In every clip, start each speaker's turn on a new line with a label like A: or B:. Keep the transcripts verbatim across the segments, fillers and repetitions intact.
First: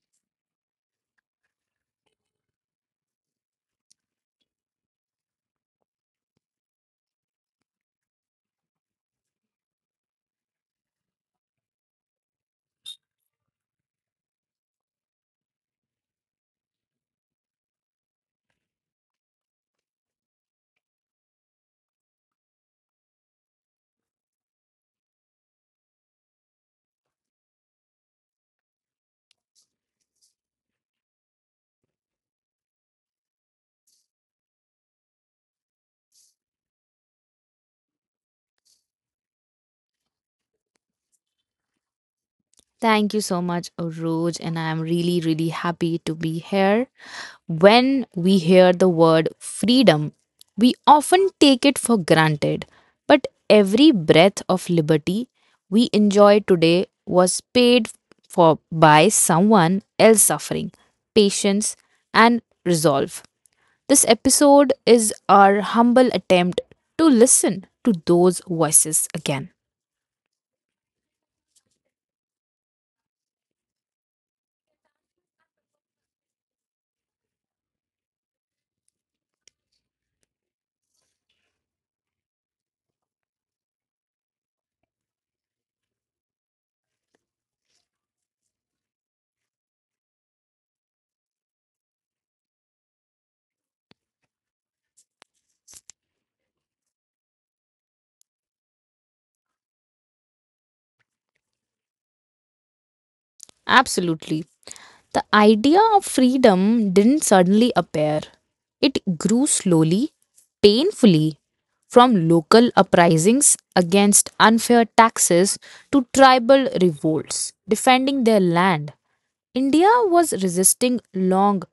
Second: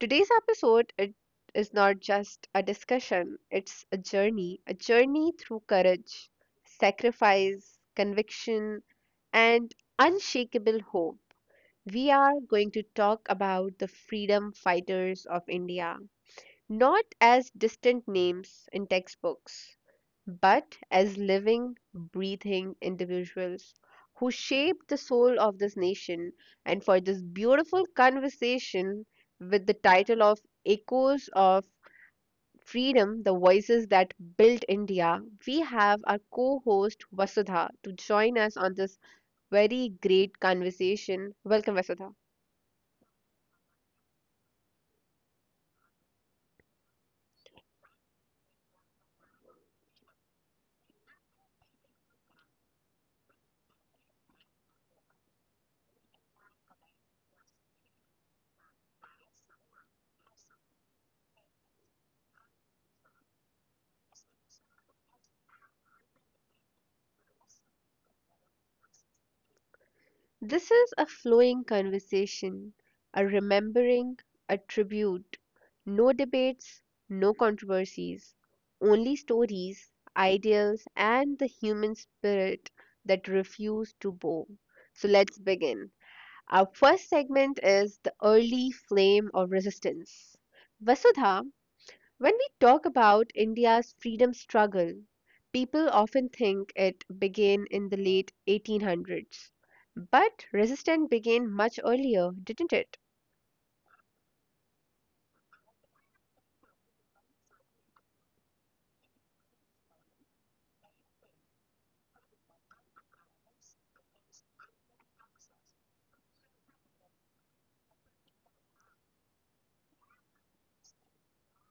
A: Today's episode it is not just a discussion, it's a journey, a journey through courage, sacrifice, conviction, and unshakable hope. We are going to talk about the freedom fighters of India, not as distant names in textbooks, but as living, breathing individuals who shaped the soul of this nation. And for this beautiful conversation with the title of Echoes of Freedom, the voices that built India, we have our co host Vasudha to join us on this very great conversation. Welcome, Vasudha.
B: Thank you so much, Roj, and I'm really, really happy to be here. When we hear the word freedom, we often take it for granted. But every breath of liberty we enjoy today was paid for by someone else suffering, patience, and resolve. This episode is our humble attempt to listen to those voices again.
A: This is a flowing conversation, a remembering, a tribute. No debates, no controversies, only stories, ideals, and the human spirit that refuse to bow. So let's begin. Our first segment is the early flame of resistance. Vasudha, when we talk about India's freedom struggle, people often think it began in the late eighteen hundreds. But resistance began much earlier, didn't it?
B: Absolutely. The idea of freedom didn't suddenly appear. It grew slowly, painfully, from local uprisings against unfair taxes to tribal revolts defending their land. India was resisting long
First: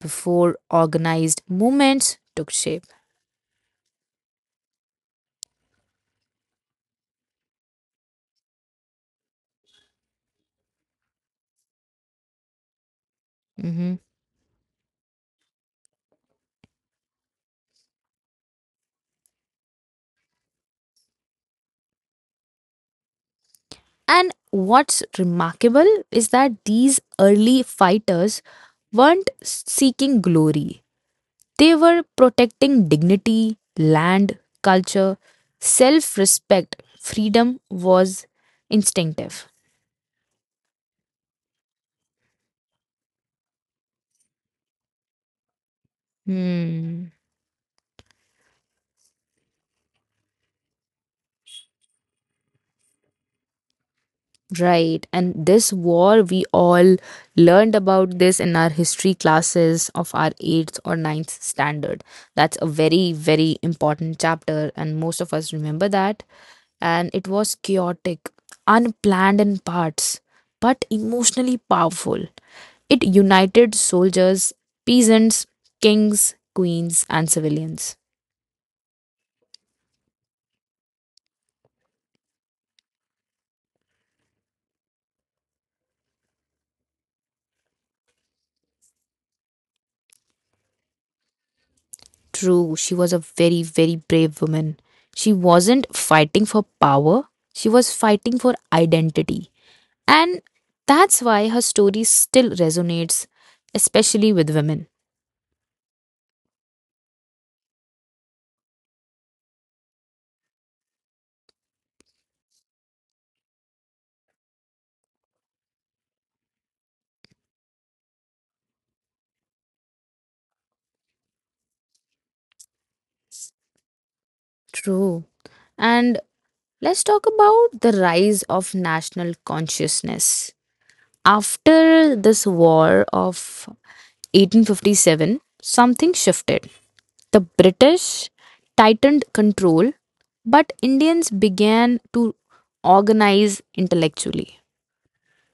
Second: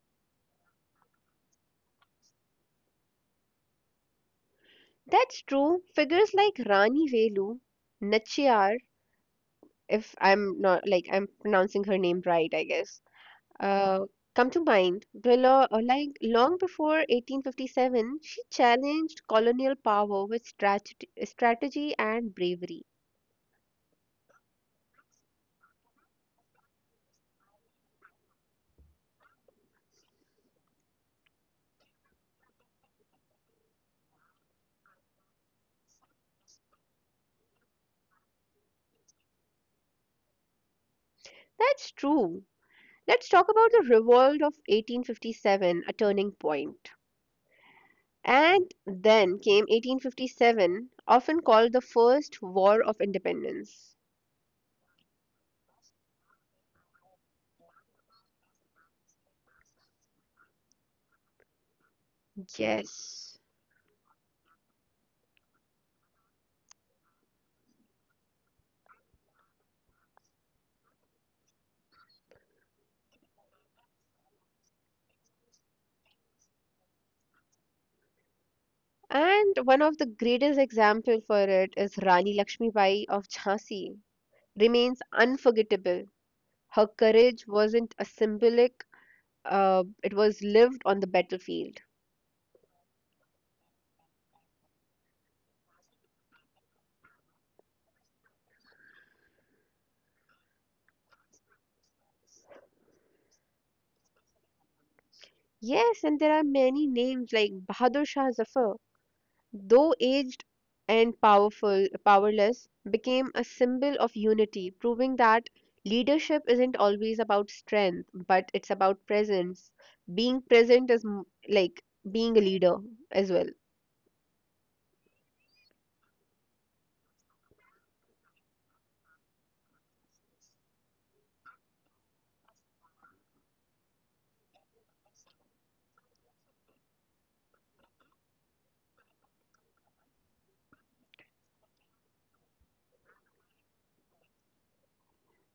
B: before organized movements took shape.
A: That's true. Figures like Rani Velu, Nachiyar, if I'm not like I'm pronouncing her name right, I guess,
B: Mhm.
A: uh, come to mind. Below, uh, like long before eighteen fifty-seven, she challenged colonial power with strat- strategy and bravery.
B: And what's remarkable is that these early fighters weren't seeking glory. They were protecting dignity, land, culture, self respect. Freedom was instinctive.
A: That's true. Let's talk about the revolt of eighteen fifty-seven, a turning point.
B: Hmm.
A: And then came eighteen fifty-seven, often called the First War of Independence.
B: Right. And this war, we all learned about this in our history classes of our eighth or ninth standard. That's a very,
A: Yes.
B: very important chapter, and most of us remember that. And it was chaotic, unplanned in parts, but emotionally powerful. It united soldiers, peasants, kings, queens, and civilians.
A: And one of the greatest example for it is Rani Lakshmibai of Jhansi. Remains unforgettable. Her courage wasn't a symbolic, uh, it was lived on the battlefield.
B: True, she was a very, very brave woman. She wasn't fighting for power, she was fighting for identity. And that's why her story still resonates, especially with women.
A: Yes, and there are many names like Bahadur Shah Zafar, though aged and powerful powerless became a symbol of unity, proving that leadership isn't always about strength but it's about presence. Being present is m- like being a leader as well.
B: True. And let's talk about the rise of national consciousness. After this war of eighteen fifty-seven, something shifted. The British tightened control, but Indians began to organize intellectually.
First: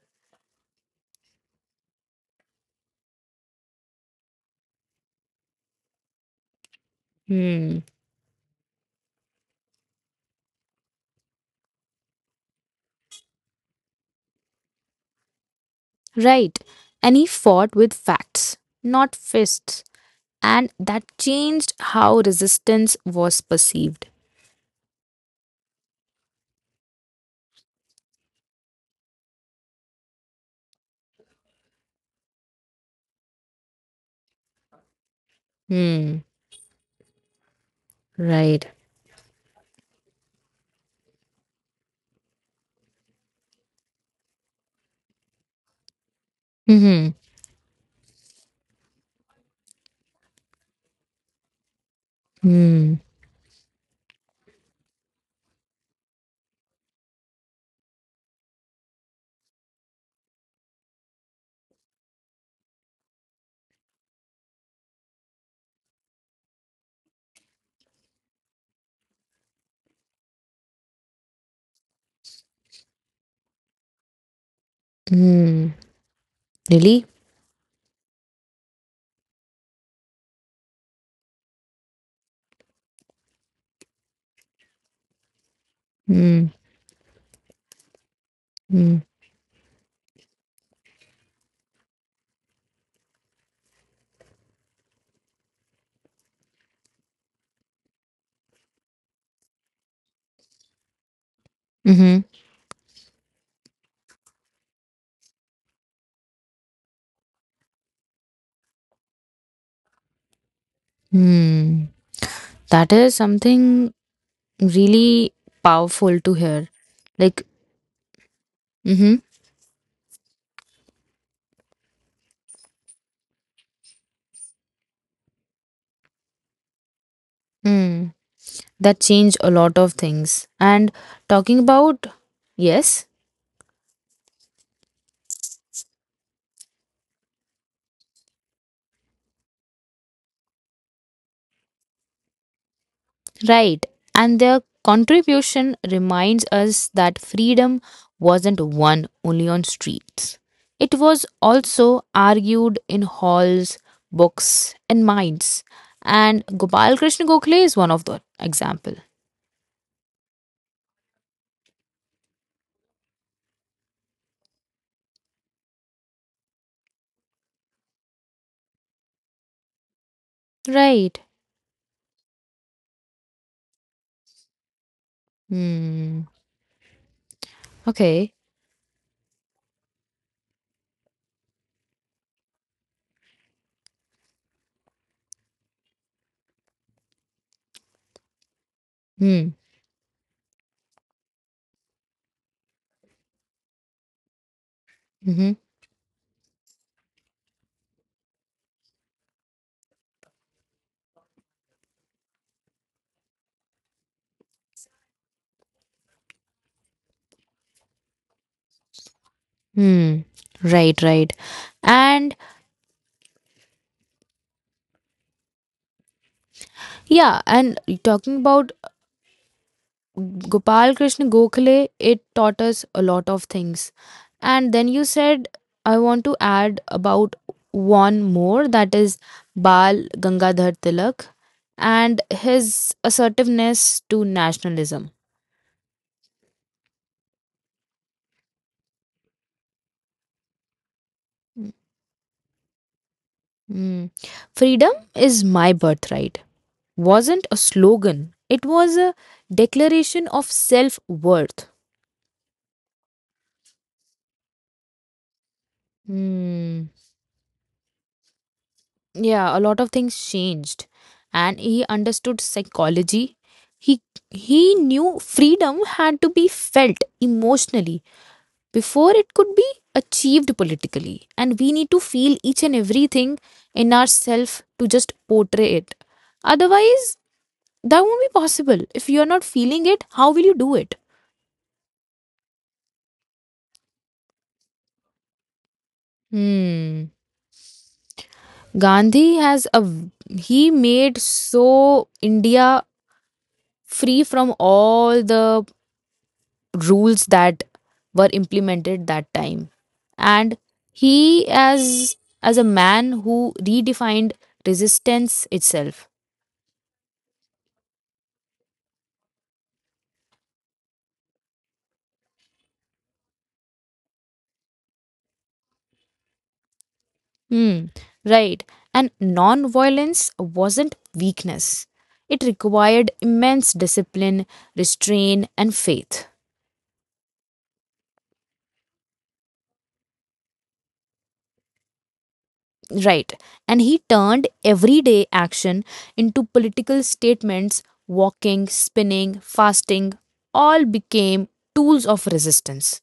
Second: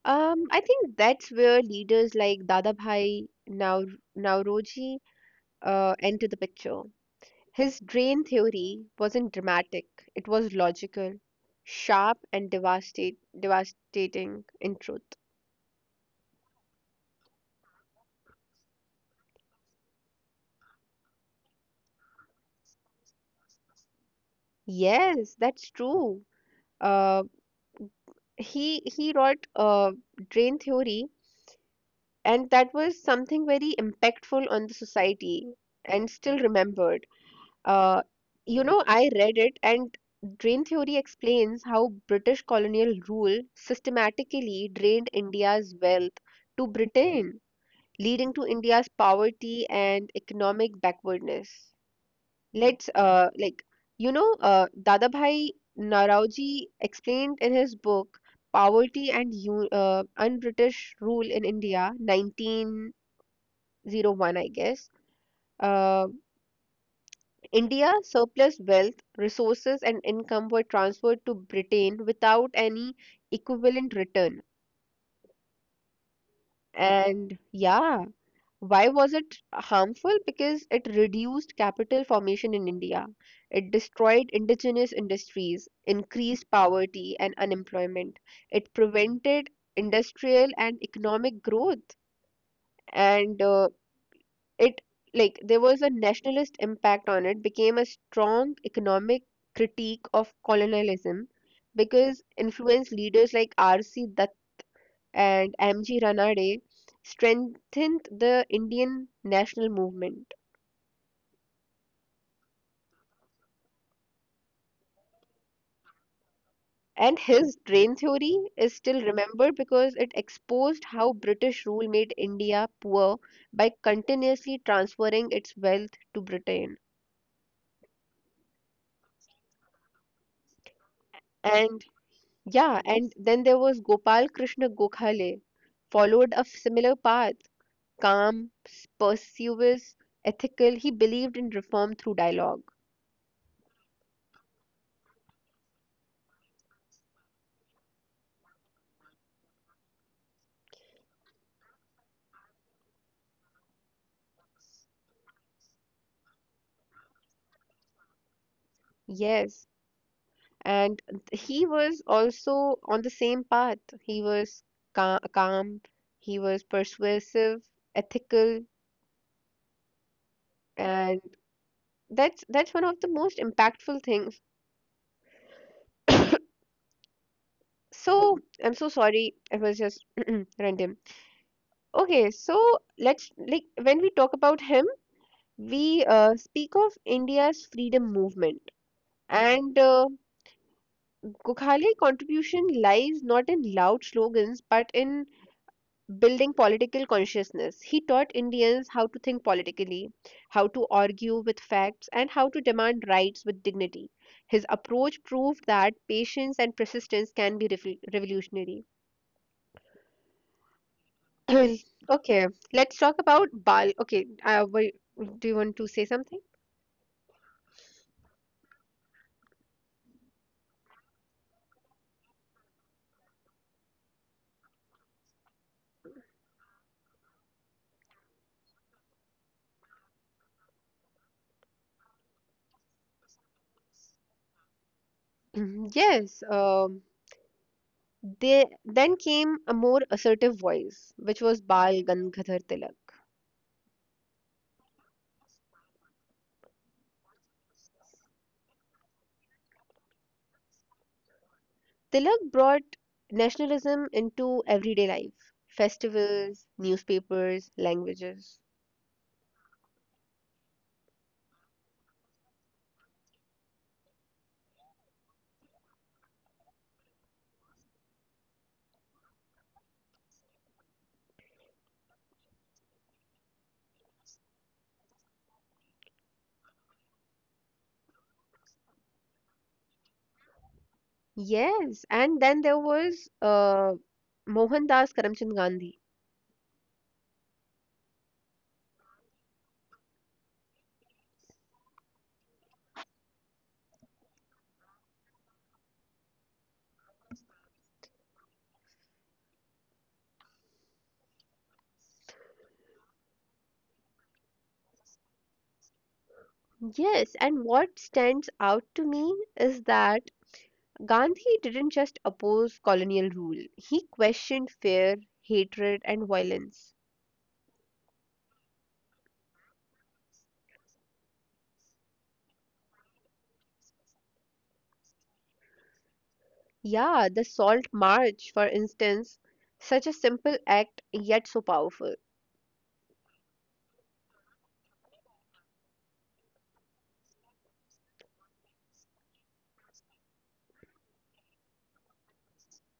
A: Um I think that's where leaders like dadabhai Nau- nauroji uh, enter the picture.
B: Hmm.
A: His drain theory wasn't dramatic, it was logical, sharp, and devastate, devastating in truth.
B: Right. And he fought with facts, not fists. And that changed how resistance was perceived.
A: Yes, that's true. Uh, he he wrote uh, Drain Theory, and that was something very impactful on the society and
B: Hmm.
A: still remembered. Uh, you
B: Right.
A: know, I read it, and Drain Theory explains how British colonial rule systematically drained India's wealth to
B: Hmm.
A: Britain, leading to India's poverty and economic backwardness. Let's
B: Hmm.
A: uh like you know uh Dadabhai Naraoji explained in his book Poverty and U uh, Un-British Rule in India, nineteen oh one, I guess. Uh, India surplus wealth, resources and income were transferred to Britain without any equivalent return.
B: Hmm. Really?
A: And yeah, Why was it harmful? Because it reduced capital formation in India. It destroyed indigenous industries,
B: Hmm.
A: increased poverty and unemployment. It
B: Hmm.
A: prevented industrial and economic growth. And uh, it, like, there was a nationalist impact on it, became a strong economic critique of colonialism
B: Hmm.
A: because influenced leaders like R C. Dutt and M G. Ranade strengthened the Indian national movement.
B: Hmm. That is something really powerful to hear.
A: And
B: Like.
A: his drain theory is still
B: Hmm.
A: remembered because it exposed how British rule made India poor by continuously transferring its wealth to Britain.
B: Hmm. That changed a lot of things. And talking
A: And
B: about,
A: yeah,
B: yes,
A: and then there was Gopal Krishna Gokhale, followed a similar path, calm, persuasive, ethical. He believed in reform through dialogue.
B: right. And their contribution reminds us that freedom wasn't won only on streets. It was also argued in halls, books, and minds. And Gopal Krishna Gokhale is one of the example.
A: Yes, and he was also on the same path. He was ca- calm, he was persuasive, ethical,
B: Right.
A: and that's that's one of the most impactful things.
B: Hmm. Okay.
A: So I'm so sorry, it was just random. Okay, so let's like when we talk about him, we uh, speak of India's freedom movement,
B: Hmm.
A: and uh, Gukhale contribution lies not in loud slogans but in
B: Mm-hmm.
A: building political consciousness. He taught Indians how to think politically, how to argue with facts, and how to demand rights with dignity. His approach proved that patience and persistence can be rev- revolutionary.
B: Hmm. Right. Right. And
A: Okay, let's talk about Bal. Okay, uh, wait, do you want to say something?
B: yeah, and talking about Gopal Krishna Gokhale, it taught us a lot of things. And then you said, I want to add about one more that is Bal Gangadhar Tilak and his assertiveness to nationalism.
A: Mhm. Yes, um, they, then came a more assertive voice, which was Bal Gangadhar Tilak.
B: Mm. Freedom is my birthright wasn't a slogan, it was a declaration of self worth.
A: Tilak brought nationalism into everyday life: festivals, newspapers, languages.
B: Yeah, a lot of things changed. And he understood psychology. He he knew freedom had to be felt emotionally before it could be achieved politically. And we need to feel each and everything in ourselves to just portray it. Otherwise, that won't be possible. If you are not feeling it, how will you do it?
A: Yes, and then there was uh, Mohandas Karamchand Gandhi.
B: Hmm. Gandhi has a he made so India free from all the rules that were implemented that time. And he, as as a man who redefined resistance itself.
A: Yes, and what stands out to me is that Gandhi didn't just oppose colonial rule, he questioned fear, hatred, and violence.
B: Hmm. Right. And non-violence wasn't weakness, it required immense discipline, restraint, and faith.
A: Yeah, the Salt March, for instance, such a simple act yet so powerful.
B: Right. And he turned everyday action into political statements. Walking, spinning, fasting all became tools of resistance.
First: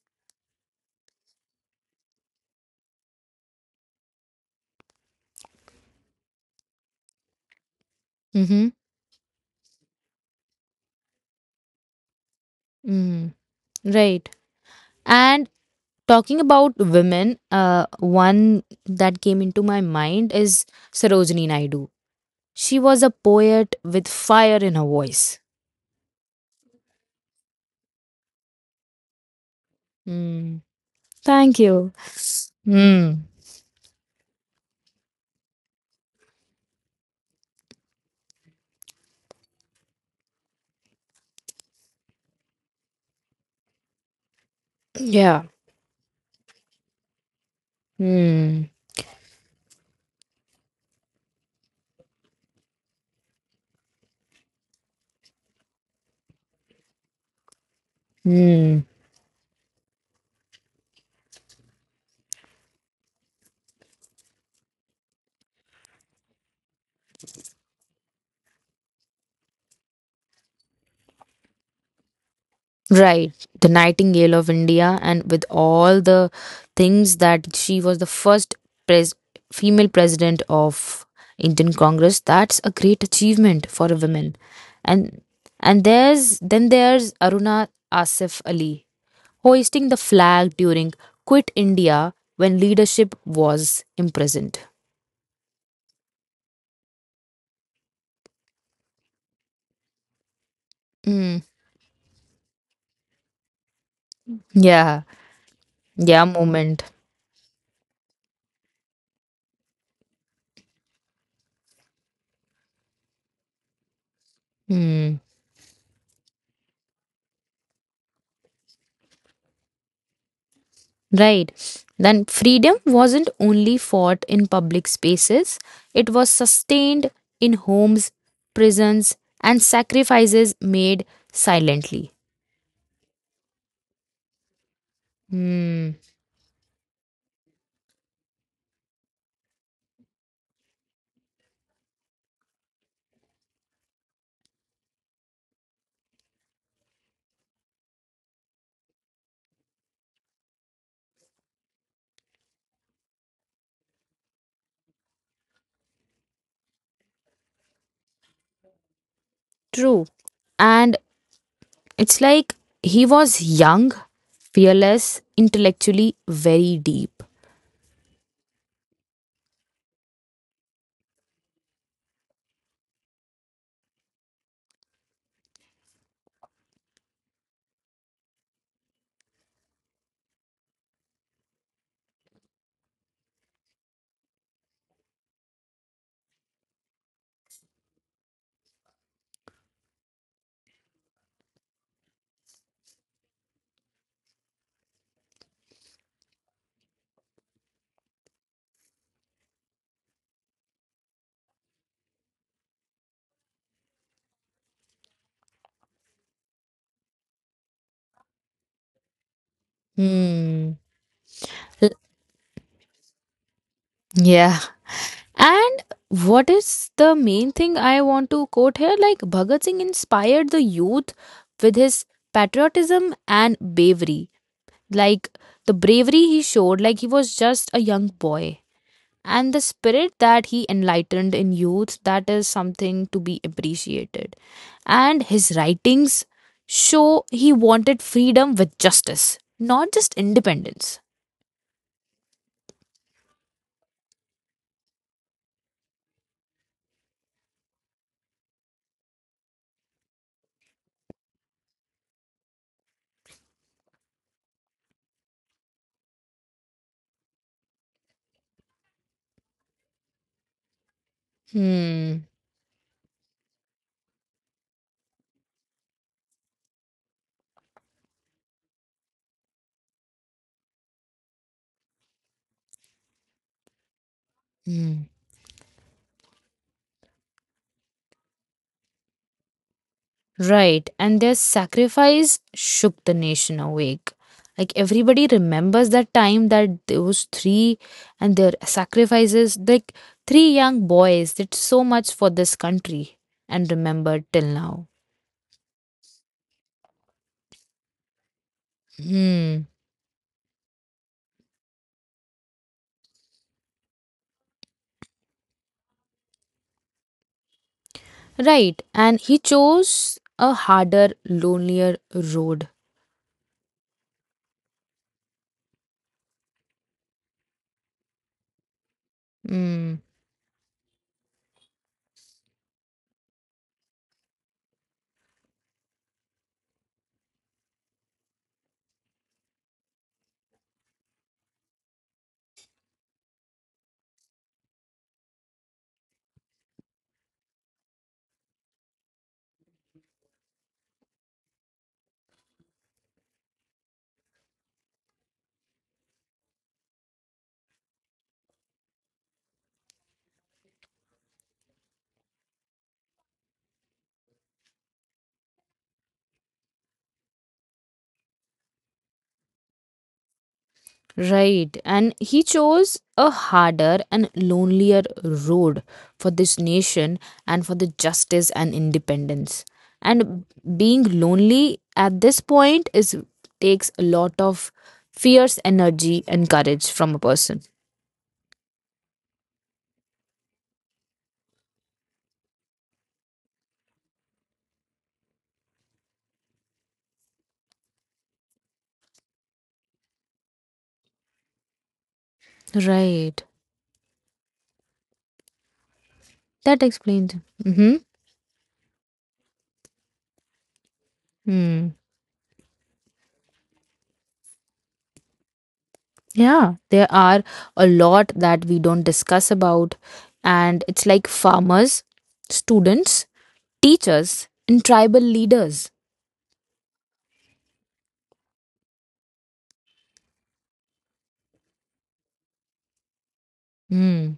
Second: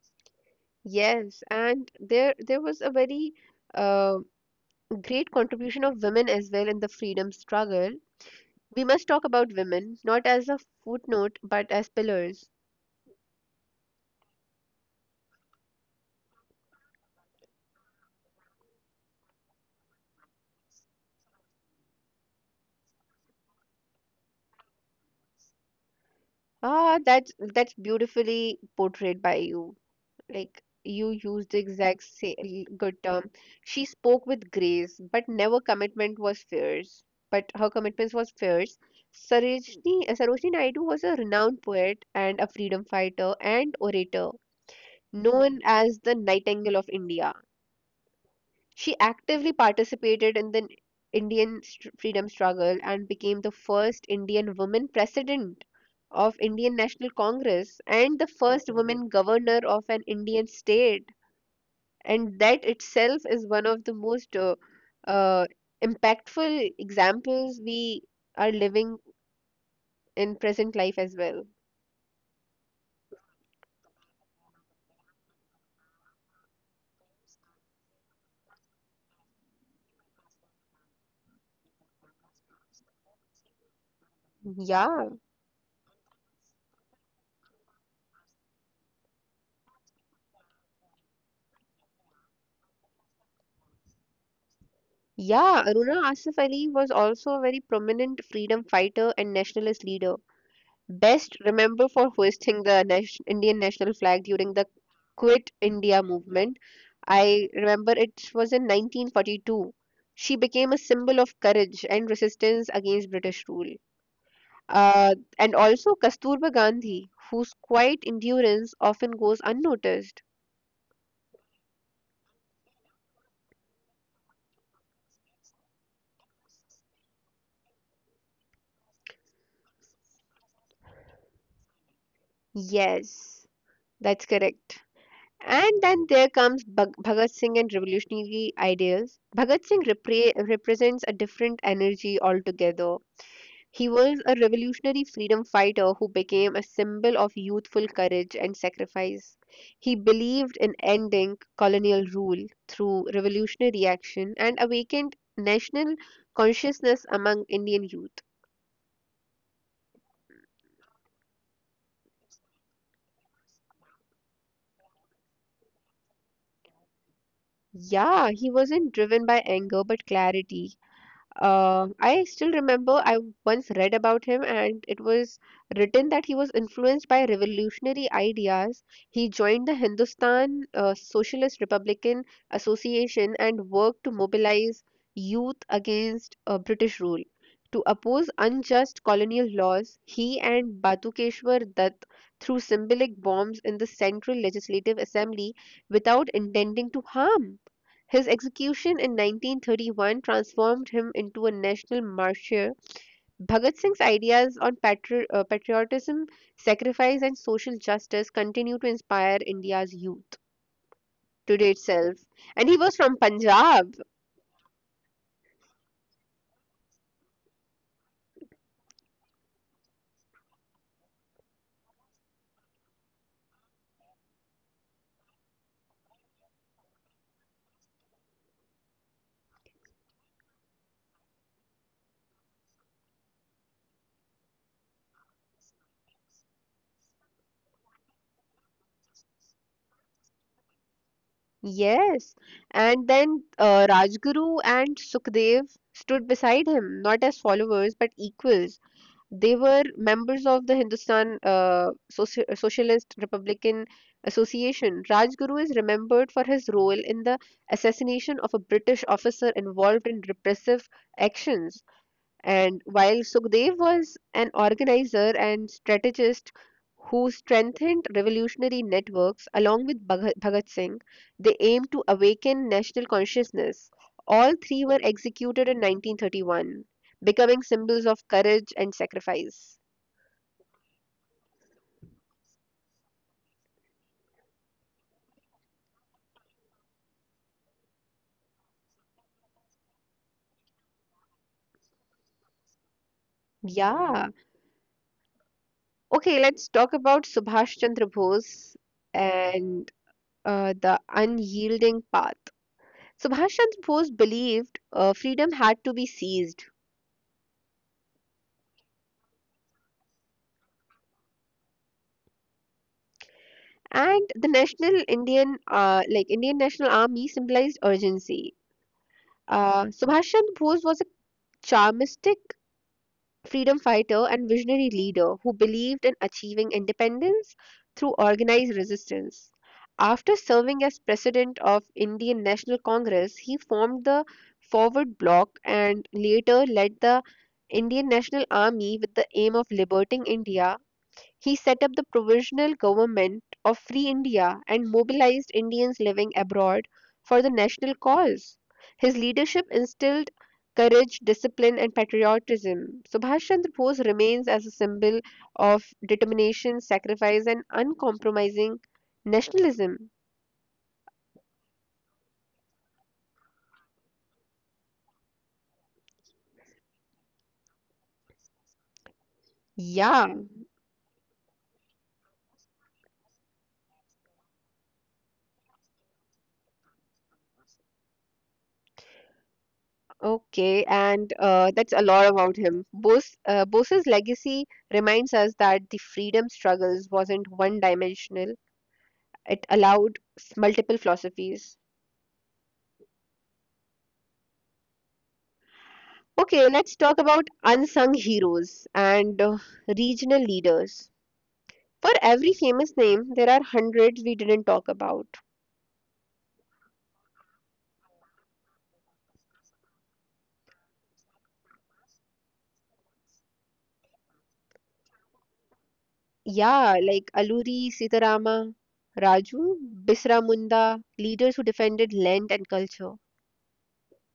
A: Yes, and there there was a very uh, great contribution of women as well in the freedom struggle.
B: Mhm.
A: We must talk about women, not as a footnote, but as pillars.
B: Mm, right. And talking about women, uh, one that came into my mind is Sarojini Naidu. She was a poet with fire in her voice.
A: Ah, that's that's beautifully portrayed by you. Like
B: Mm,
A: you used the
B: thank you.
A: exact same good
B: Mm,
A: term. She spoke with grace, but never commitment was fierce. But her commitments was fierce. Sarojini, Sarojini Naidu was a renowned poet and a freedom fighter and orator,
B: yeah.
A: known as the Nightingale of India.
B: Mm,
A: She actively participated in the Indian str- freedom struggle and became the first Indian woman president of Indian National Congress and the first
B: mm.
A: woman governor of an Indian state. And that itself is one of the most uh, uh, impactful examples we are living in present life as well.
B: Right, the Nightingale of India, and with all the things that she was the first pres- female president of Indian Congress, that's a great achievement for a woman.
A: Yeah.
B: And and there's then there's Aruna Asif Ali hoisting the flag during Quit India when leadership was imprisoned.
A: Yeah, Aruna Asif Ali was also a very prominent freedom fighter and nationalist leader, best
B: Mm,
A: remembered for hoisting the nation- Indian national flag during the
B: yeah,
A: Quit India
B: yeah,
A: movement.
B: moment.
A: I remember it was in nineteen forty-two. She became a symbol of courage and resistance against British rule. Uh,
B: Hmm.
A: and also Kasturba Gandhi, whose quiet endurance often goes unnoticed.
B: Right. Then freedom wasn't only fought in public spaces, it was sustained in homes, prisons, and sacrifices made silently.
A: Yes, that's correct. And
B: Hmm.
A: then there comes Bhag- Bhagat Singh and revolutionary ideals. Bhagat Singh repre- represents a different energy altogether. He was a revolutionary freedom fighter who became a symbol of youthful courage and sacrifice. He believed in ending colonial rule through revolutionary action and awakened national consciousness among Indian youth.
B: True. And it's like he was young, fearless, intellectually very deep.
A: Yeah, he wasn't driven by anger but clarity. Uh, I still remember I once read about him, and it was written that he was influenced by revolutionary ideas. He joined the Hindustan uh, Socialist Republican Association and worked to mobilize youth against uh, British rule. To oppose unjust colonial laws, he and Batukeshwar Dutt threw symbolic bombs in the Central Legislative Assembly without intending to harm. His execution in nineteen thirty-one transformed him into a national martyr. Bhagat Singh's ideas on patri- uh, patriotism, sacrifice, and social justice continue to inspire India's youth
B: Hmm.
A: today
B: L-
A: itself. And he was from Punjab.
B: Yeah. And what is the main thing I want to quote here? Like Bhagat Singh inspired the youth with his patriotism and bravery. Like the bravery he showed, like he was just a young boy. And the spirit that he enlightened in youth, that is something to be appreciated. And his writings show he wanted freedom with justice, not just independence.
A: Yes. And then uh, Rajguru and Sukhdev stood beside him, not as followers but equals. They were members of the Hindustan uh, Soci- Socialist Republican Association. Rajguru is remembered for his role in the assassination of a British officer involved in repressive actions.
B: Hmm.
A: And while Sukhdev was an organizer and strategist who strengthened revolutionary networks along with Bhag- Bhagat Singh, they aimed to awaken national consciousness. All three were
B: Hmm.
A: executed in nineteen thirty-one, becoming symbols of courage and sacrifice.
B: Right, and their sacrifice shook the nation awake. Like everybody remembers that time, that those three and their sacrifices, like three young boys did so much for this country and remembered
A: Yeah.
B: till now.
A: Okay, let's talk about Subhash Chandra Bose
B: Hmm.
A: and uh, the unyielding path. Subhash Chandra Bose believed uh, freedom had to be seized,
B: Right, and he chose a harder, lonelier road.
A: and the national Indian uh, like Indian National Army symbolized urgency. Uh,
B: Hmm.
A: Subhash Chandra Bose was a charmistic freedom fighter and visionary leader who believed in achieving independence through organized resistance. After serving as president of Indian National Congress, he formed the Forward Bloc and later led the Indian National Army with the aim of liberating India. He set up the Provisional Government of Free India and mobilized Indians living abroad for the national cause. His leadership instilled courage, discipline, and patriotism. Subhash Chandra Bose remains as a symbol of determination, sacrifice, and uncompromising nationalism.
B: Right. And he chose a harder and lonelier road for this nation and for the justice and independence. And
A: Yeah,
B: being lonely at this point is takes a lot of fierce energy and courage from a person.
A: okay, and uh, that's a lot about him. Bose, uh, Bose's legacy reminds us that the freedom struggles wasn't one dimensional. It allowed s- multiple philosophies.
B: Right.
A: Okay,
B: That
A: let's talk
B: explains.
A: about
B: Mm-hmm.
A: unsung heroes and uh, regional leaders.
B: Hmm.
A: For every famous name, there are hundreds we didn't talk about.
B: Yeah, there are a lot that we don't discuss about, and it's like farmers, students, teachers, and tribal leaders.
A: Yeah, like Aluri, Sitarama, Raju, Bisra Munda, leaders who defended land and culture.
B: Hmm.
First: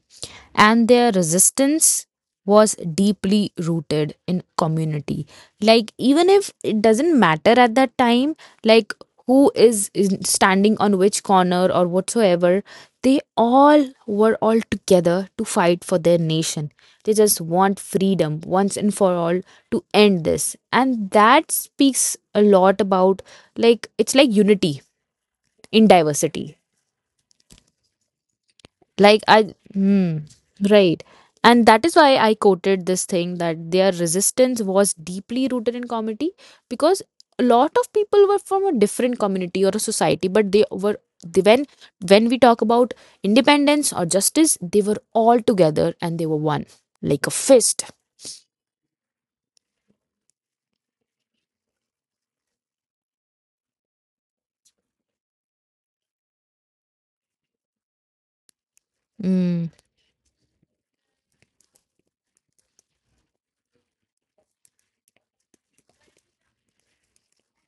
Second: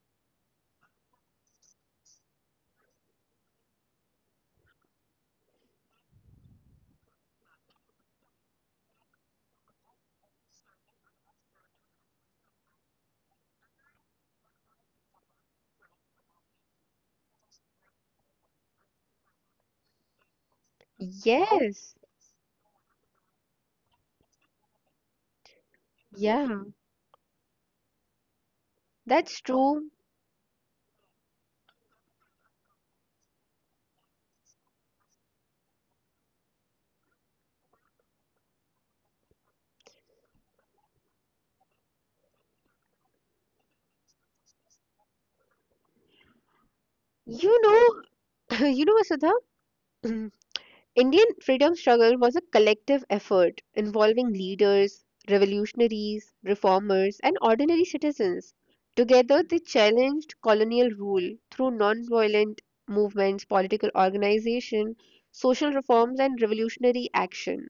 B: And their resistance was deeply rooted in community. Like, even if it doesn't matter at that time, like who is, is standing on which corner or whatsoever, they all were all together to fight for their nation. They just want freedom once and for all to end this. And that
A: Yes,
B: speaks a lot about, like, it's like unity in diversity.
A: yeah,
B: Like, I.
A: that's true.
B: Hmm. Right. And that is why I quoted this thing that their resistance was deeply rooted in community, because a lot of people were from a different community or a society, but they were they, when when we talk about independence or justice, they were all together and they were one, like a
A: You
B: fist.
A: know, you know, Vasudha, Indian freedom struggle was a collective effort involving leaders, revolutionaries, reformers, and ordinary citizens. Together, they
B: Mm,
A: challenged colonial rule through nonviolent movements, political organization, social reforms, and revolutionary action.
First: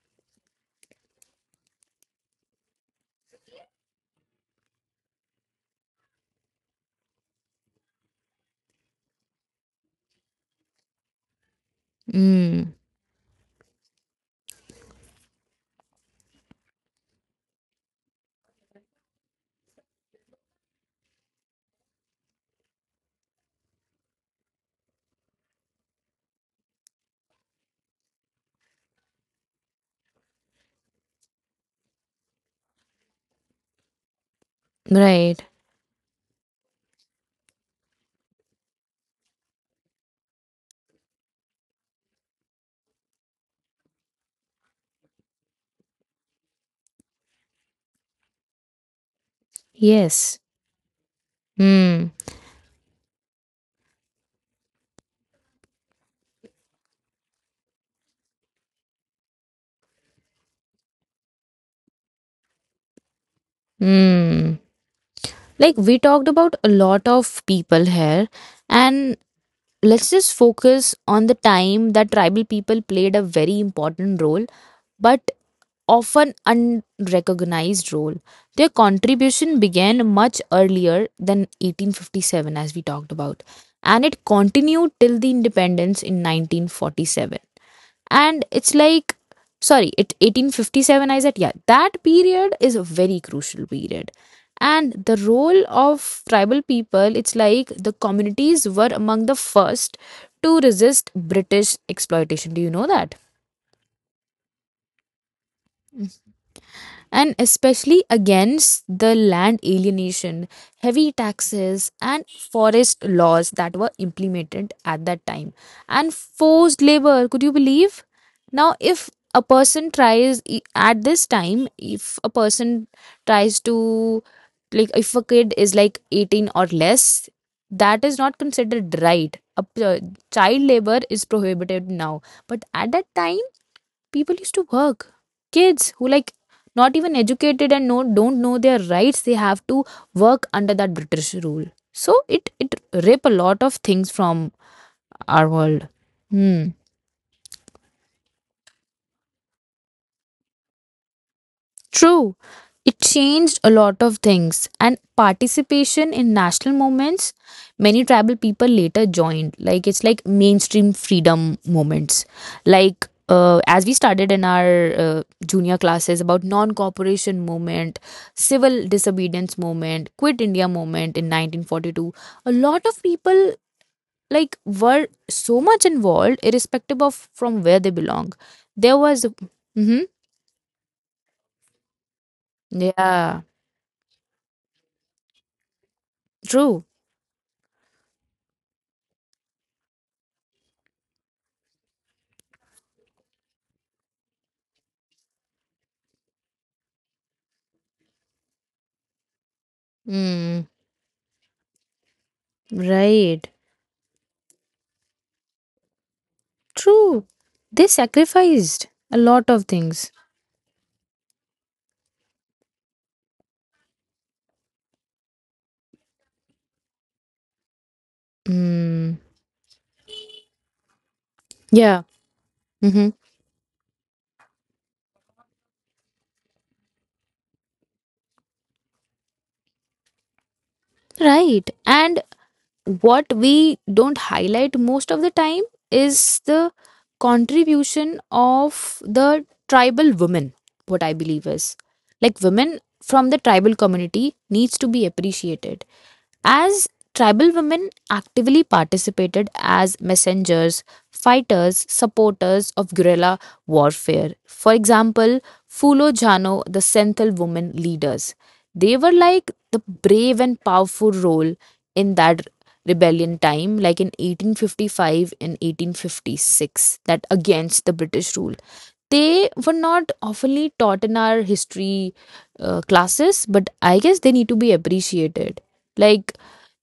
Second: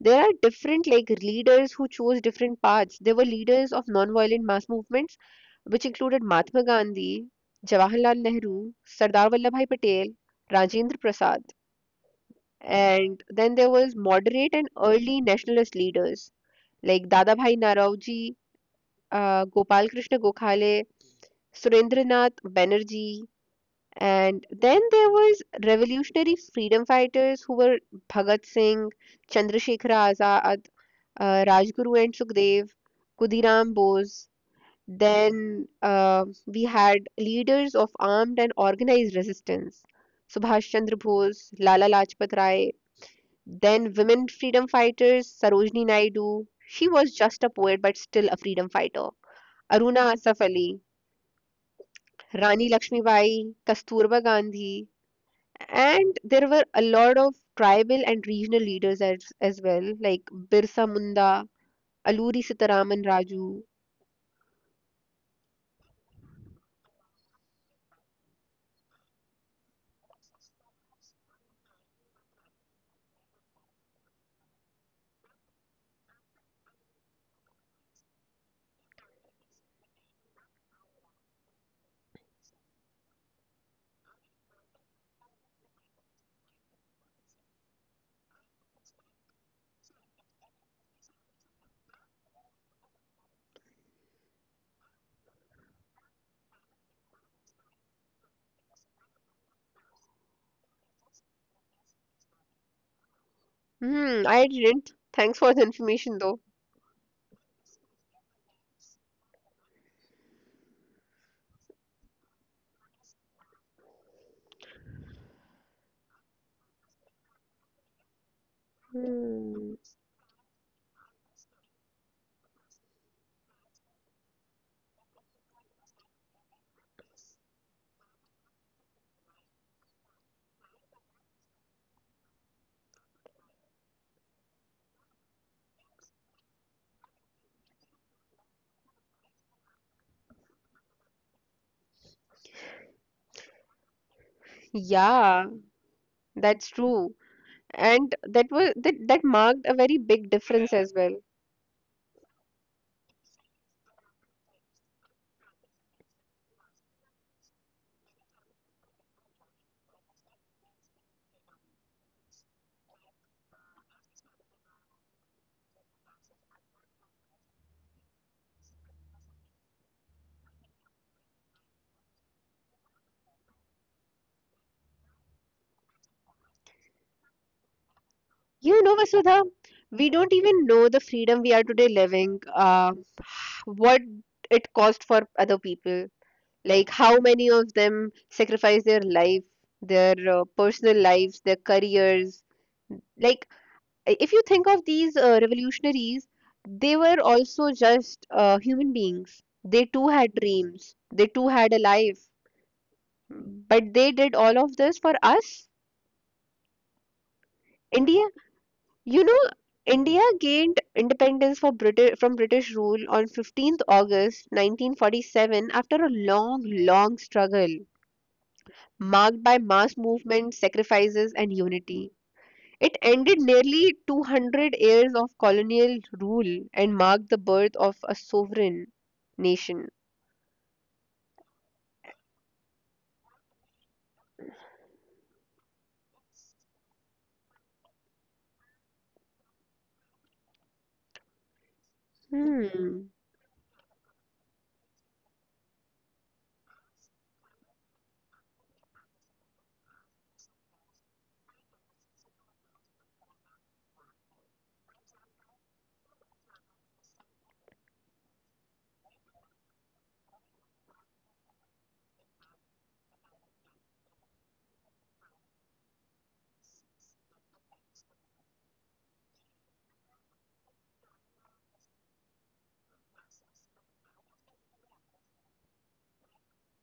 A: There are different like leaders who chose different paths. There were leaders of nonviolent mass movements, which included Mahatma Gandhi, Jawaharlal Nehru, Sardar Vallabhai Patel, Rajendra Prasad.
B: mm,
A: And then there was moderate and early nationalist leaders like Dadabhai Naraoji, uh, Gopal Krishna Gokhale, Surendranath Banerjee. And then there was revolutionary freedom fighters who were Bhagat Singh, Chandrasekhar Azad, uh, Rajguru and Sukhdev, Kudiram Bose.
B: right,
A: Then uh, we had leaders of armed and organized resistance: Subhash Chandra Bose, Lala Lajpat Rai. Then women freedom fighters: Sarojini Naidu, she was just a poet but still a freedom fighter; Aruna
B: yes.
A: Asaf Ali,
B: Mm,
A: Rani Lakshmibai, Kasturba Gandhi. And there were a lot of tribal and regional leaders as, as well, like Birsa Munda, Aluri Sitaraman Raju.
B: mm. Like we talked about a lot of people here. And let's just focus on the time that tribal people played a very important role, but often unrecognized role. Their contribution began much earlier than eighteen fifty-seven, as we talked about, and it continued till the independence in nineteen forty-seven. And it's like, sorry, it eighteen fifty-seven I said. Yeah, that period is a very crucial period. And the role of tribal people, it's like the communities were among the first to resist British exploitation. Do you know that?
A: Hmm, I didn't. Thanks for the information though.
B: And especially against the land alienation, heavy taxes, and forest laws that were implemented at that time, and forced labor. Could you believe? Now, if a
A: Hmm.
B: person tries e- at this time, if a person tries to, like, if a kid is like eighteen or less, that is not considered right. A p- child labor is prohibited now, but at that time people used to work kids who, like, not even educated and know don't know their rights, they have to work under that British rule. So it it rape a lot of things from
A: Yeah,
B: our world. Hmm.
A: that's true. And that was that, that marked a very big difference as well.
B: True, it changed a lot of things, and participation in national movements. Many tribal people later joined, like it's like mainstream freedom movements. Like uh, as we started in our uh, junior classes about non-cooperation movement, civil disobedience movement, quit India movement in nineteen forty-two. A lot of people, like, were so much involved, irrespective of from where they belong.
A: You know,
B: There was,
A: Vasudha,
B: mm-hmm,
A: we don't even know the freedom we are today living, uh,
B: yeah,
A: what it cost for other people.
B: true.
A: Like, how many of them sacrifice their life, their uh, personal lives, their careers. Like, i- if you think of these uh, revolutionaries, they were also just uh, human beings. They too had
B: Mm,
A: dreams, they too had a life.
B: right.
A: But they did all of this for us.
B: True. They
A: India.
B: sacrificed a
A: You know,
B: lot of things.
A: India gained independence for Briti- from British rule on the fifteenth of August nineteen forty-seven after a long, long struggle
B: Mm,
A: marked by mass movement, sacrifices, and
B: yeah.
A: unity. It
B: Mm-hmm.
A: ended nearly two hundred years of colonial rule and marked the birth of a sovereign nation.
B: Right. And what we don't highlight most of the time is the contribution of the tribal women, what I believe is. Like women
A: Hmm.
B: from the tribal community needs to be appreciated. As tribal women actively participated as messengers, fighters, supporters of guerrilla warfare. For example, Fulo Jano, the Senthil women leaders. They were like the brave and powerful role in that rebellion time, like in eighteen fifty-five and eighteen fifty-six, that against the British rule. They were not oftenly taught in our history uh, classes, but I guess they need to be appreciated, like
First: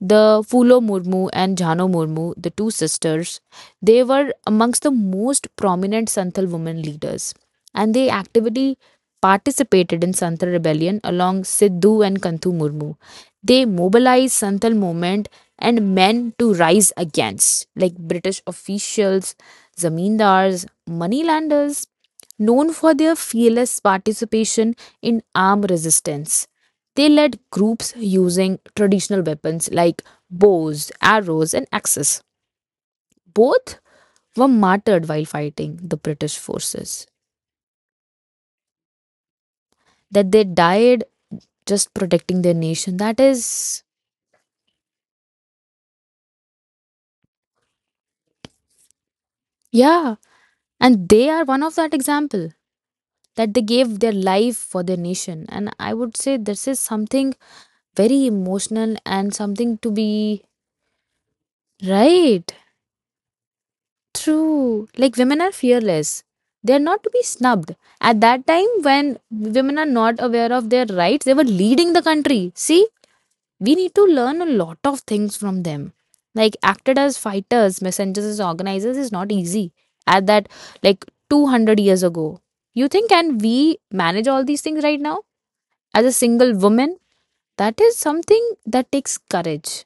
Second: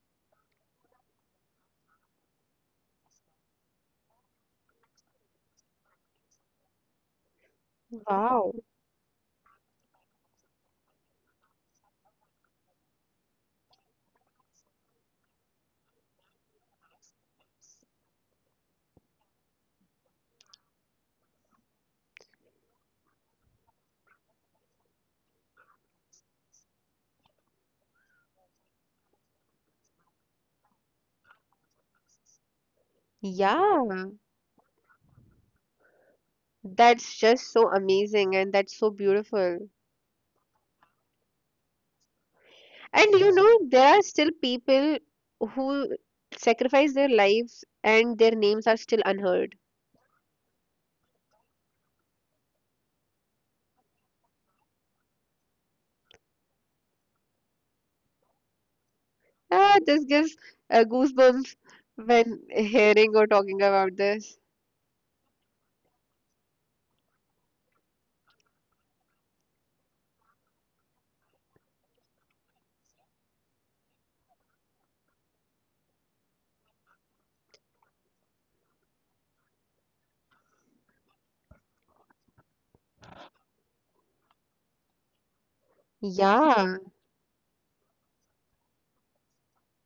B: the Fulo Murmu and Jhano Murmu, the two sisters, they were amongst the most prominent Santhal women leaders, and they
A: Wow.
B: actively participated in Santhal rebellion along Sidhu and Kanthu Murmu. They mobilized Santhal movement and men to rise against, like, British officials, zamindars, moneylanders, known for their fearless participation in armed resistance. They led groups using traditional weapons like bows, arrows, and axes. Both
A: Yeah.
B: were martyred while fighting the British forces.
A: That's just so amazing and that's so beautiful.
B: That they died just protecting their nation.
A: And
B: That
A: you know,
B: is,
A: there are still people who sacrifice their lives and their names are still unheard.
B: yeah. And they are one of that example that they gave their life for their nation. And I would say this is something very emotional and
A: Ah,
B: something to
A: this gives
B: be
A: uh, goosebumps when
B: right.
A: hearing or talking about this.
B: True. Like women are fearless. They're not to be snubbed. At that time, when women are not aware of their rights, they were leading the country. See, we need to learn a lot of things from them. Like, acted as fighters, messengers, as organizers is not easy. At that, like two hundred years ago. You think, can we manage all these things right now? As a single
A: Yeah,
B: woman, that is something that takes courage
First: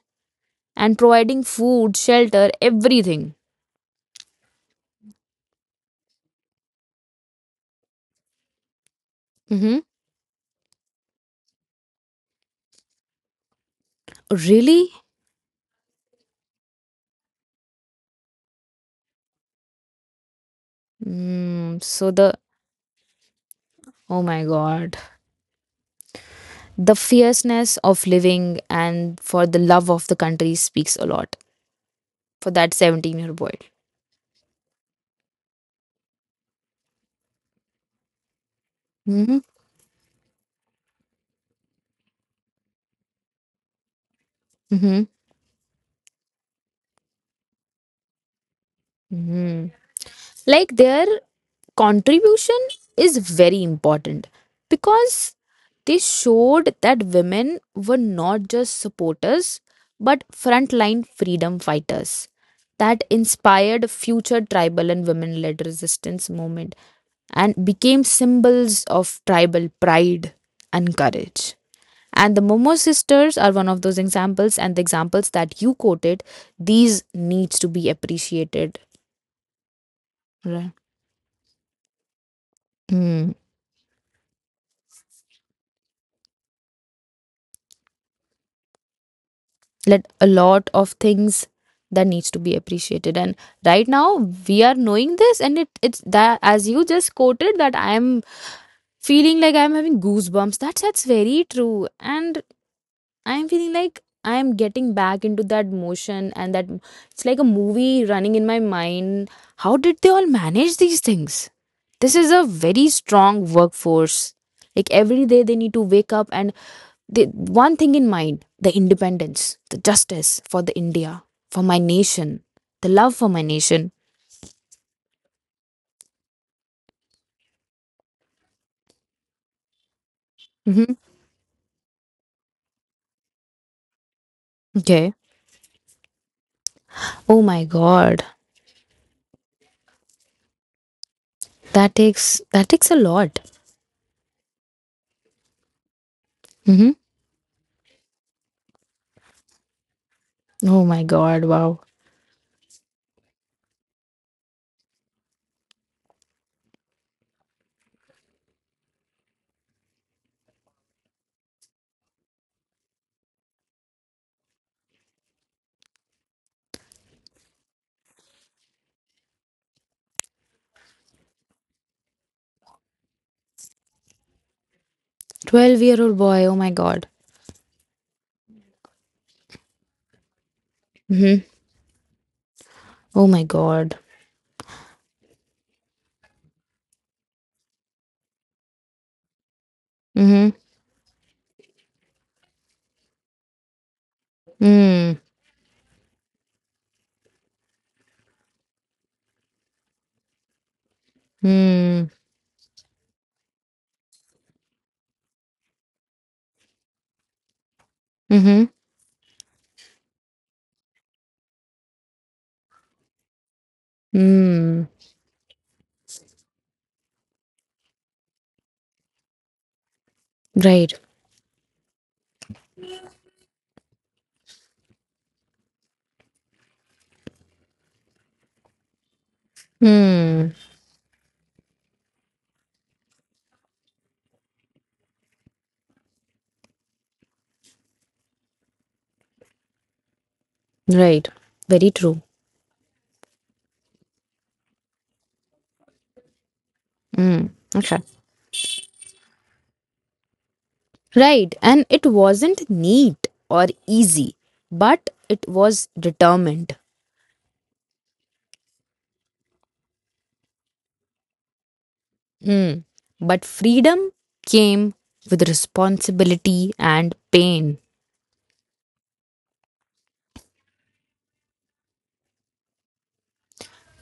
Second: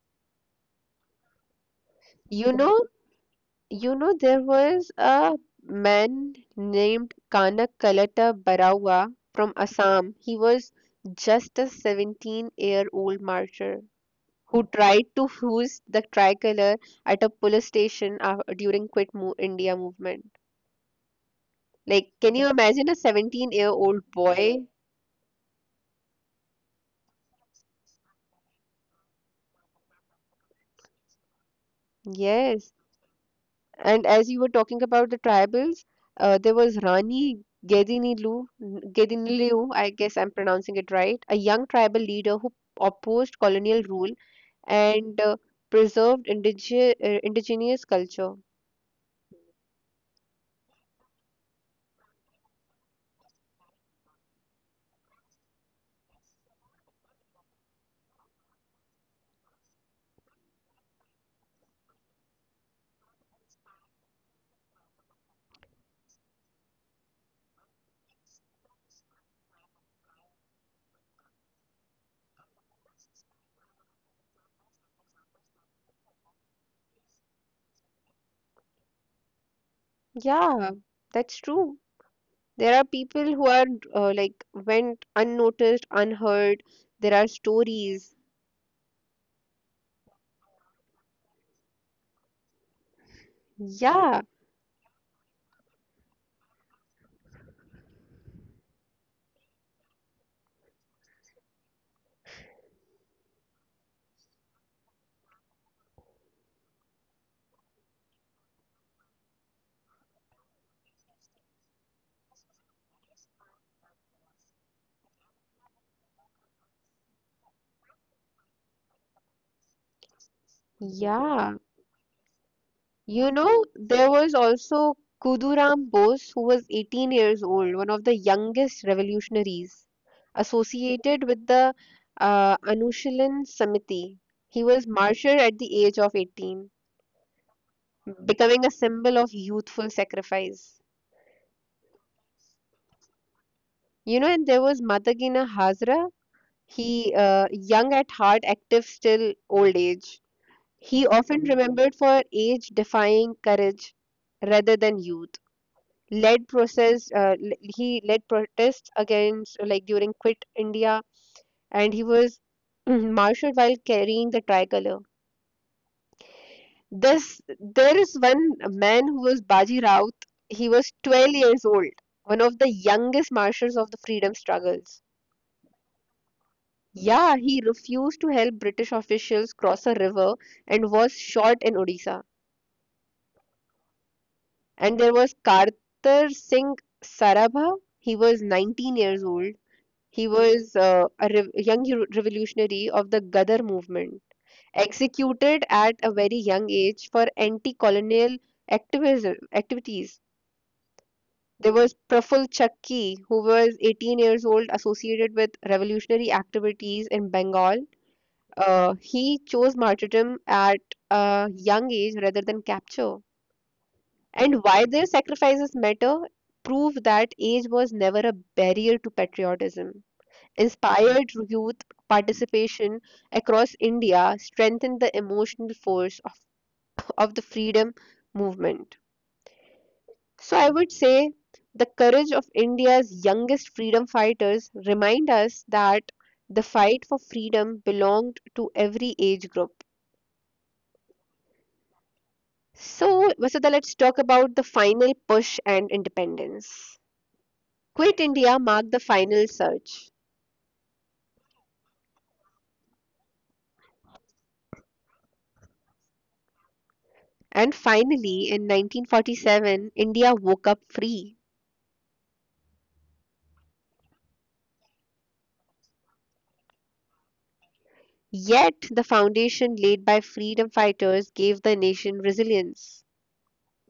B: and providing food, shelter,
A: you know,
B: everything.
A: you know, there was a man named Kanak Kalata Barawa from
B: Hmm.
A: Assam. He was just a seventeen-year-old martyr, who
B: Really?
A: tried to fuse the tricolor at a police station af during Quit Mo India movement.
B: Mm, so
A: Like, can
B: the,
A: you imagine a seventeen-year-old
B: oh my
A: boy?
B: God, the fierceness of living and for the love of the country speaks a lot for that
A: Yes.
B: seventeen year boy.
A: And as you were talking about the tribals, uh, there was Rani Gedinilu,
B: Mm-hmm.
A: Gedinilu, I guess I'm pronouncing it right, a young tribal leader who opposed colonial rule
B: Mm-hmm.
A: and uh, preserved indige uh, indigenous culture.
B: Mm-hmm. Like their contribution is very important, because they showed that women were not just supporters but frontline freedom fighters, that inspired future tribal and women led resistance movement and became symbols of tribal pride and courage. And the Momo sisters are one of those examples, and the examples that you quoted, these needs to be appreciated.
A: Yeah,
B: Right.
A: that's true. There are people
B: Hmm.
A: who are uh, like went unnoticed, unheard. There are stories.
B: Let a lot of things that needs to be appreciated. And right now
A: Yeah,
B: we are knowing this, and it it's that, as you just quoted, that I am feeling like I'm having goosebumps. That's that's very true. And I'm feeling like I'm getting back into that motion, and that it's like a movie running in my mind. How did they all manage these things? This is a very strong workforce. Like every day they need to wake up and they, one thing in mind, the independence, the justice for the India,
A: yeah.
B: for my nation, the love for
A: You
B: my
A: know,
B: nation.
A: there was also Kuduram Bose, who was eighteen years old, one of the youngest revolutionaries
B: Hmm.
A: associated with the uh, Anushilan Samiti. He was
B: Okay.
A: martyred at the age of eighteen,
B: Oh my God.
A: becoming a symbol of youthful sacrifice.
B: That takes that takes a lot.
A: You know, and there was Madhagina Hazra.
B: Hmm.
A: He, uh, young at heart, active still old age.
B: Oh my
A: He often
B: God, wow.
A: remembered for age-defying courage rather than youth. Led process, uh, l- he led protests against, like during Quit India, and he was marshaled while carrying the tricolor. This, there is one man who was Baji Raut. He was twelve years old, one of the youngest marshals of the freedom struggles.
B: twelve year old boy. Oh my God.
A: Yeah, he refused to help British officials cross a river and was
B: Mm-hmm.
A: shot in Odisha.
B: Oh my God.
A: And there was Kartar Singh Sarabha. He was nineteen years old. He
B: Mm-hmm.
A: was uh, a rev young hu- revolutionary of the Gadar movement,
B: Mm.
A: executed at a very young age for anti-colonial activism activities. There was
B: Mm.
A: Praful Chakki, who was eighteen years old, associated with revolutionary activities in Bengal.
B: Mm-hmm.
A: Uh, he chose martyrdom at a young age rather than capture. And
B: Mm.
A: why their sacrifices matter, prove that age was never a barrier to patriotism.
B: Right.
A: Inspired youth participation across India strengthened the emotional force of, of the freedom movement.
B: Mm.
A: So I would say the courage of India's youngest freedom fighters remind us that the fight for freedom belonged to every age group.
B: Right. Very true.
A: So, Vasudha, let's talk about the final push and independence.
B: Mm. Okay.
A: Quit India marked the final surge.
B: Right. And it wasn't neat or easy, but it was determined.
A: And finally, in nineteen forty-seven, India woke up free.
B: Mm. But freedom came with responsibility and pain.
A: Yet, the foundation laid by freedom fighters gave the nation resilience.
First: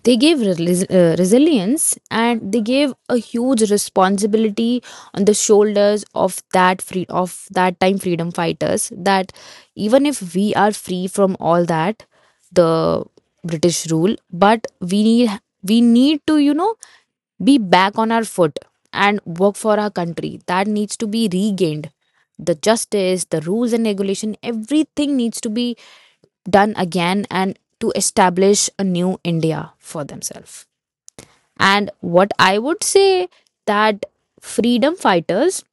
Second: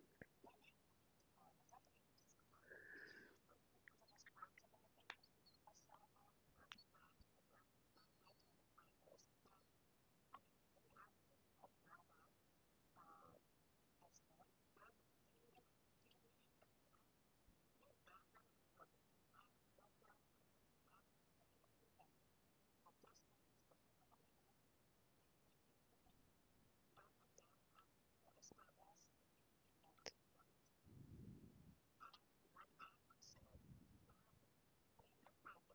B: They gave rel- uh, resilience, and they gave a huge responsibility on the shoulders of that free of that time freedom fighters, that even if we are free from all that the British rule, but we need we need to you know be back on our foot and work for our country that needs to be regained, the justice, the rules and regulation, everything needs to be done again, and to establish a new India for themselves. And what I would say that freedom fighters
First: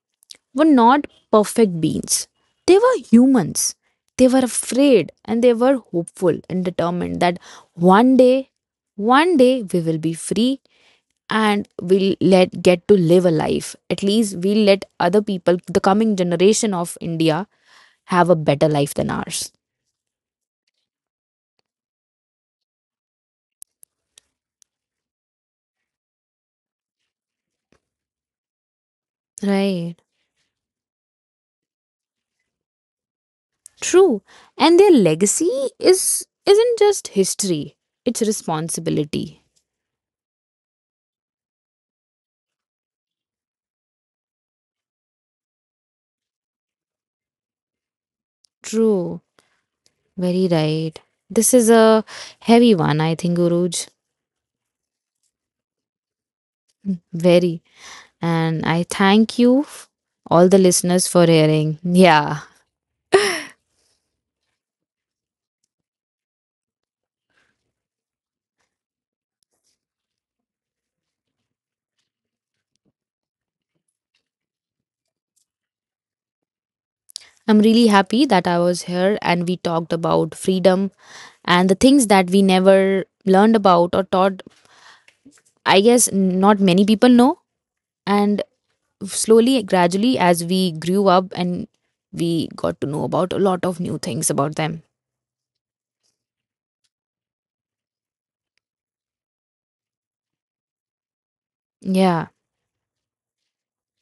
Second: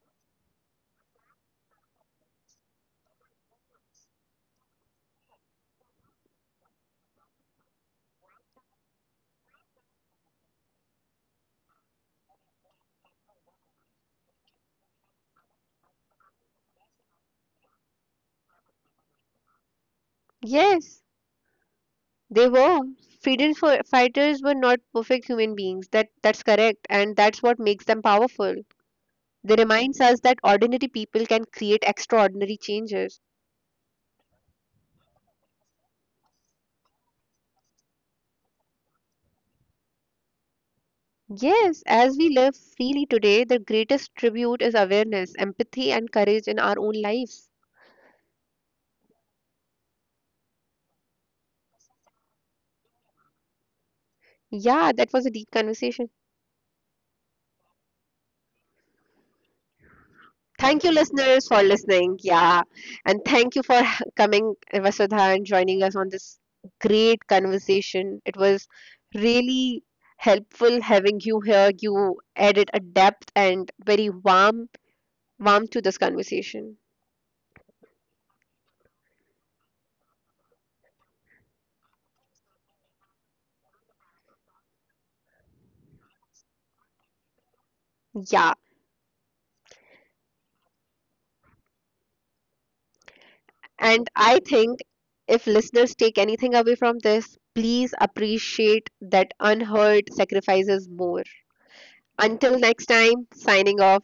B: were not perfect beings. They were humans. They were afraid and they were hopeful and determined that one day, one day we will be free and we'll let get to live a life. At least we'll let other people, the coming generation of India, have a better life than ours.
A: Yes, they were. Freedom fi- fighters were not perfect human beings. That, that's correct. And that's what makes them powerful. They
B: Right.
A: reminds us that ordinary people can create extraordinary changes.
B: True. And their legacy is isn't just history, it's responsibility.
A: Yes, as we live freely today, the greatest tribute is awareness, empathy, and courage in our own lives.
B: True. Very right. This is a heavy one, I think, Guruj.
A: Yeah, that was a deep conversation.
B: Very. And I thank you, f- all the
A: Thank you,
B: listeners, for
A: listeners, for
B: hearing.
A: listening.
B: Yeah.
A: Yeah, and thank you for coming, Vasudha, and joining us on this great conversation. It was really helpful having you here. You added a depth and very warm, warm to this conversation.
B: I'm really happy that I was here and we talked about freedom and the things that we never learned about or taught. I guess not many people know. And
A: Yeah.
B: slowly, gradually, as we grew up and we got to know about a lot of new
A: And
B: things
A: I
B: about them.
A: think if listeners take anything away from this, please appreciate that unheard sacrifices more.
B: Yeah.
A: Until next time, signing off,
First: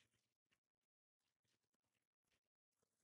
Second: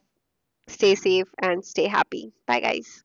A: stay safe and stay happy. Bye, guys.